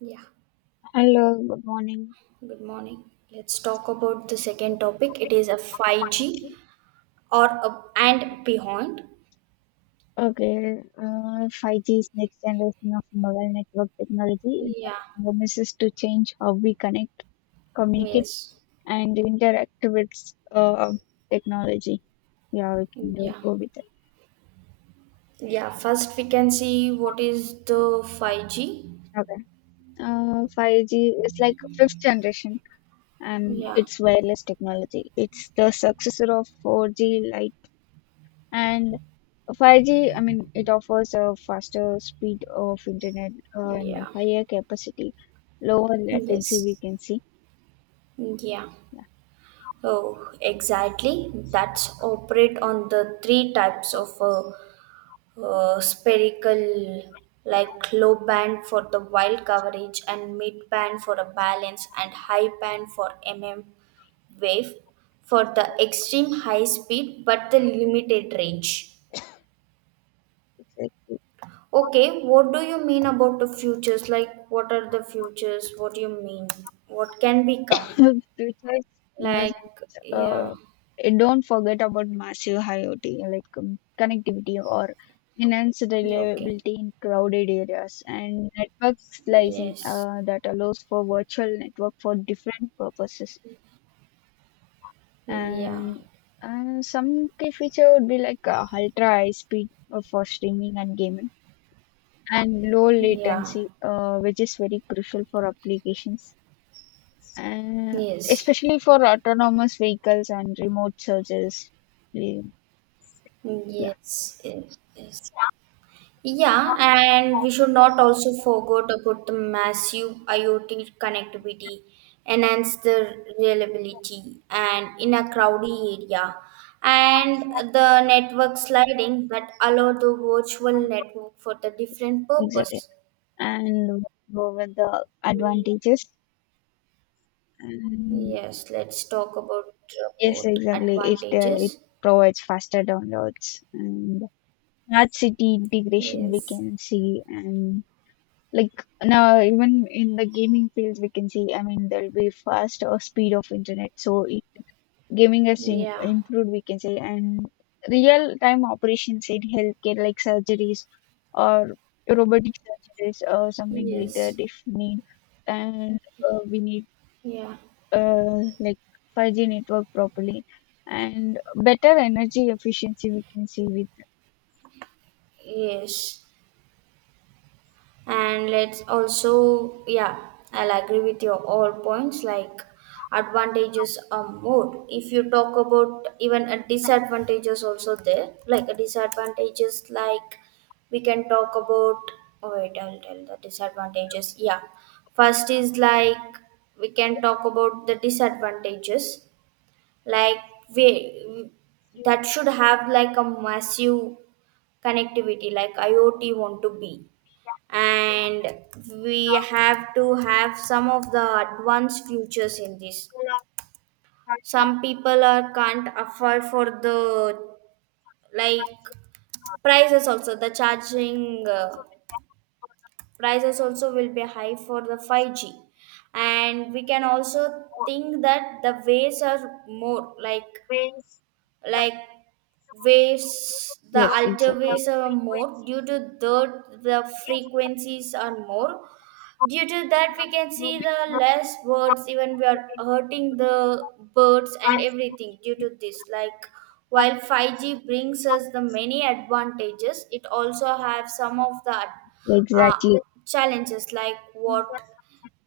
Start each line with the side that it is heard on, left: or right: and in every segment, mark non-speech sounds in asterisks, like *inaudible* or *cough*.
right: Yeah,
left: Hello, good morning.
right: good morning. Let's talk about the second topic. It is a 5G or and beyond.
left: Okay, 5G is next generation of mobile network technology. It
right: Yeah,
left: promises to change how we connect, communicate,
right: yes.
left: and interact with uh, technology. Yeah, we can do,
right: Yeah.
left: go with it.
right: Yeah, first we can see what is the 5G.
left: Okay. 5G is like fifth generation, and
right: Yeah.
left: it's wireless technology. It's the successor of 4G. And 5G, I mean, it offers a faster speed of internet and a
right: Yeah.
left: higher capacity, lower latency, we
right: Yes.
left: can see.
right: Yeah.
left: Yeah,
right: Oh, exactly. That's operate on the three types of spherical, like low band for the wild coverage and mid band for a balance and high band for mm wave, for the extreme high speed but the limited range.
left: exactly.
right: Okay, what do you mean about the futures, like what are the futures, what do you mean, what can become,
left: *laughs* Features, in the
right: like,
left: sense,
right: yeah?
left: uh, and don't forget about massive IoT, like connectivity or enhanced
right: Yeah, okay.
left: reliability in crowded areas, and network slicing
right: Yes.
left: that allows for virtual network for different purposes.
right: Yeah.
left: and and some key feature would be like ultra high speed for streaming and gaming, and low
right: Yeah.
left: latency which is very crucial for applications, and
right: Yes.
left: especially for autonomous vehicles and remote searches. Yeah. Yeah,
right: Yes. Yes. Yes. Yeah, and we should not also forget about the massive IoT connectivity, enhance the reliability, and in a crowded area, and the network sliding that allow the virtual network for the different
left: exactly.
right: purpose.
left: And go with the advantages. And
right: Yes, let's talk about
left: yes,
right: about
left: exactly, it
right: advantages.
left: provides faster downloads and smart city integration, we
right: Yes.
left: can see. And like now, even in the gaming fields, we can see, I mean, there'll be faster speed of internet. So it, gaming has im
right: Yeah.
left: improved, we can say, and real-time operations in healthcare, like surgeries or robotic surgeries or something like that,
right: Yes.
left: if need. And we need
right: Yeah.
left: like 5G network properly, and better energy efficiency, we can see with,
right: Yes. And let's also, yeah, I'll agree with your all points, like advantages are more. If you talk about even a disadvantages, also there, like a disadvantages, like, we can talk about. Oh wait, I'll tell the disadvantages. Yeah, first is like, we can talk about the disadvantages. Like, we, that should have like a massive connectivity, like IoT want to be. And we have to have some of the advanced features in this. Some people are can't afford for the, like, prices also, the charging, prices also will be high for the 5G. And we can also think that the ways are more, like waves, the
left: yes,
right: alter
left: exactly.
right: waves are more due to that the frequencies are more. Due to that, we can see the less birds, even we are hurting the birds and everything due to this. Like, while 5G brings us the many advantages, it also have some of the uh,
left: Exactly.
right: challenges, like what,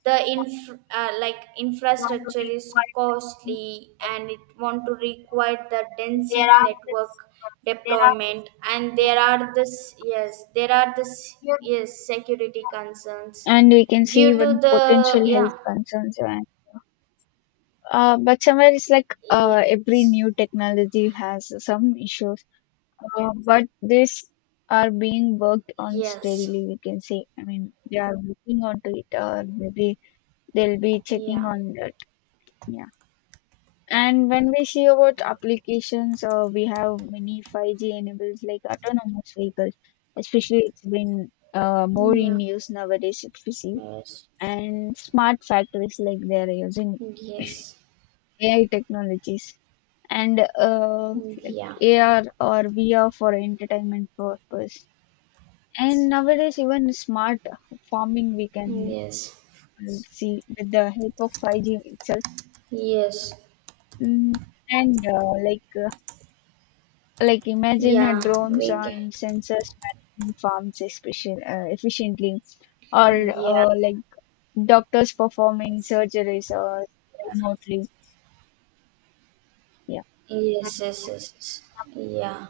right: the like infrastructure is costly, and it want to require the density network deployment. And there are this, yes, there are this, yes, security concerns
left: And we can see
right: due to
left: even
right: the.
left: potential health
right: Yeah,
left: concerns. And But somewhere it's like every
right: yes,
left: new technology has some issues. But these are being worked on
right: yes,
left: steadily, we can say. I mean, they are working onto it, or maybe they'll be checking
right: yeah,
left: on that. Yeah. And when we see about applications, we have many 5G enables, like autonomous vehicles, especially it's been more
right: yeah,
left: in use nowadays, if we see.
right: yes,
left: And smart factories, like they are using
right: yes,
left: AI technologies, and like
right: yeah,
left: AR or VR for entertainment purpose. And nowadays, even smart farming we can
right: yes,
left: see with the help of 5G itself.
right: yes,
left: Mm. And like Imagine
right: yeah,
left: drones
right: we
left: and sensors managing farms, especially efficiently, or
right: can, yeah.
left: like doctors performing surgeries or remotely. Yeah,
right: Yes, yes, yes, yes. Yeah.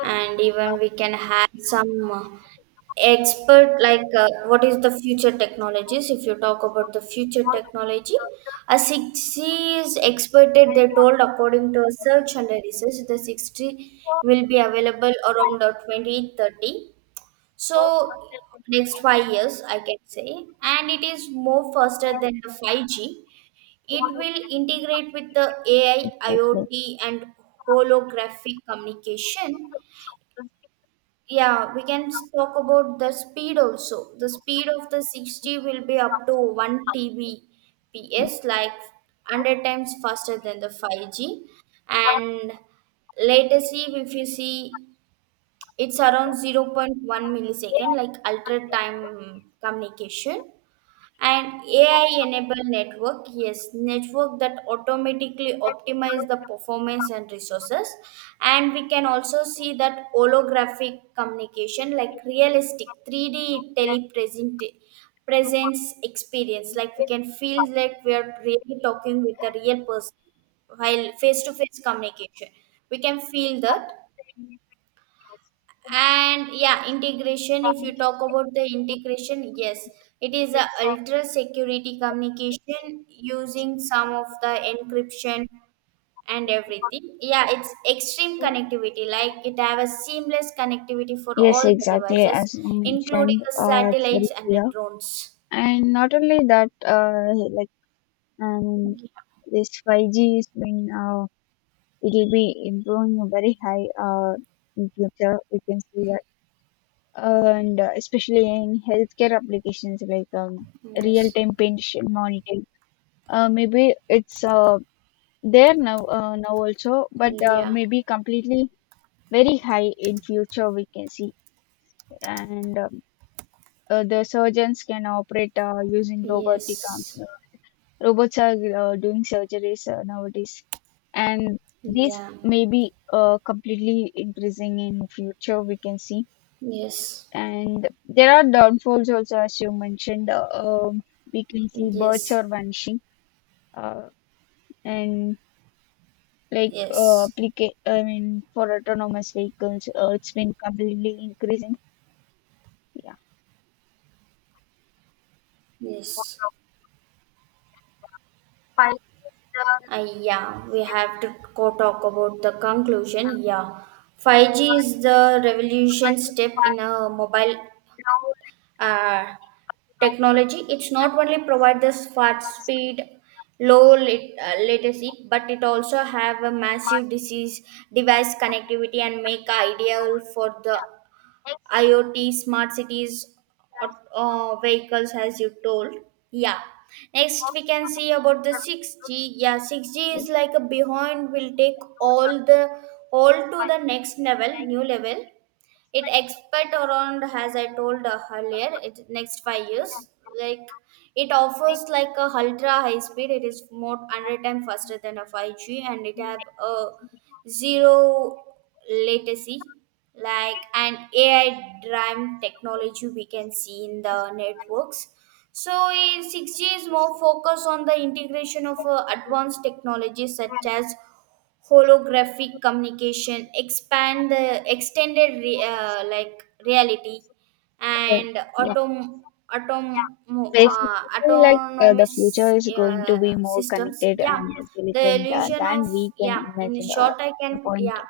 right: And even we can have some expert, like, what is the future technologies? If you talk about the future technology, a 60 is expected, they told, according to a search and a research, the 60 will be available around 2030. So next 5 years, I can say. And it is more faster than the 5G. It will integrate with the AI,
left: exactly.
right: IoT, and holographic communication. Yeah, we can talk about the speed also. The speed of the 60 will be up to 1 TBps, like 100 times faster than the 5G. And latency, if you see, it's around zero point 0.1 millisecond, like ultra time communication and AI enable network, yes, network that automatically optimize the performance and resources. And we can also see that holographic communication, like realistic 3D telepresent presence experience, like we can feel that we are really talking with a real person while face to face communication. We can feel that. And yeah, integration, if you talk about the integration, yes, it is a ultra security communication using some of the encryption and everything. Yeah, it's extreme connectivity, like it have a seamless connectivity for
left: Yes,
right: all the
left: exactly.
right: devices,
left: As you
right: including
left: mentioned,
right: the
left: it's very
right: satellites and the
left: clear.
right: drones.
left: And not only that, um, this 5G is been, it'll be improving very high, in future. We can see that. And especially in healthcare applications like,
right: Yes.
left: real-time patient monitoring. Maybe it's there now, now also, but,
right: Yeah,
left: maybe completely very high in future, we can see. And the surgeons can operate using robotic arms.
right: yes,
left: Robots are doing surgeries nowadays, and this
right: yeah,
left: may be completely increasing in future, we can see.
right: yes,
left: And there are downfalls also, as you mentioned. We can see birds
right: yes,
left: are vanishing, uh, and
right: yes,
left: I mean, for autonomous vehicles, it's been completely increasing. Yeah.
right: yes. Yeah, we have to talk about the conclusion. Yeah, 5G is the revolution step in a mobile uh, technology. It's not only provide this fast speed, low latency, but it also have a massive disease device connectivity, and make ideal for the IoT, smart cities, vehicles, as you told. Yeah. Next, we can see about the 6G. Yeah, 6G is
left: it-
right: like a behind, will take all to the next level, new level. It expect around, as I told earlier, it next 5 years. Like, it offers like a ultra high speed, it is more 100 times faster than a 5G, and it have a zero latency, like an AI driven technology we can see in the networks. So 6G is more focused on the integration of advanced technologies such as holographic communication, expand the extended like reality,
left: uh,
right: and
left: yeah.
right: atom atom
left: Basically, like the
right: autonomous
left: future is going to be more
right: systems.
left: connected
right: Yeah,
left: and
right: the
left: intelligent
right: illusion
left: than
right: of,
left: we can
right: yeah, in
left: imagine.
right: short I
left: The
right: can,
left: point
right: yeah,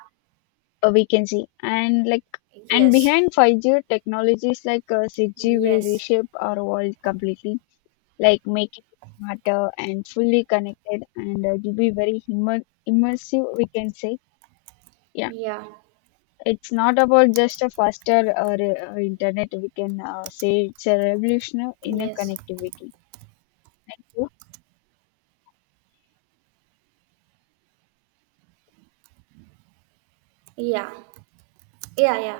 left: we can see, and
right: yes,
left: behind 5G technologies like 6G will
right: yes,
left: reshape our world completely, like making it smarter and fully connected, and to be very immersive, we can say. Yeah,
right: yeah,
left: it's not about just a faster internet. We can say it's a revolution in a
right: yes,
left: connectivity.
right: yeah, yeah. Yeah.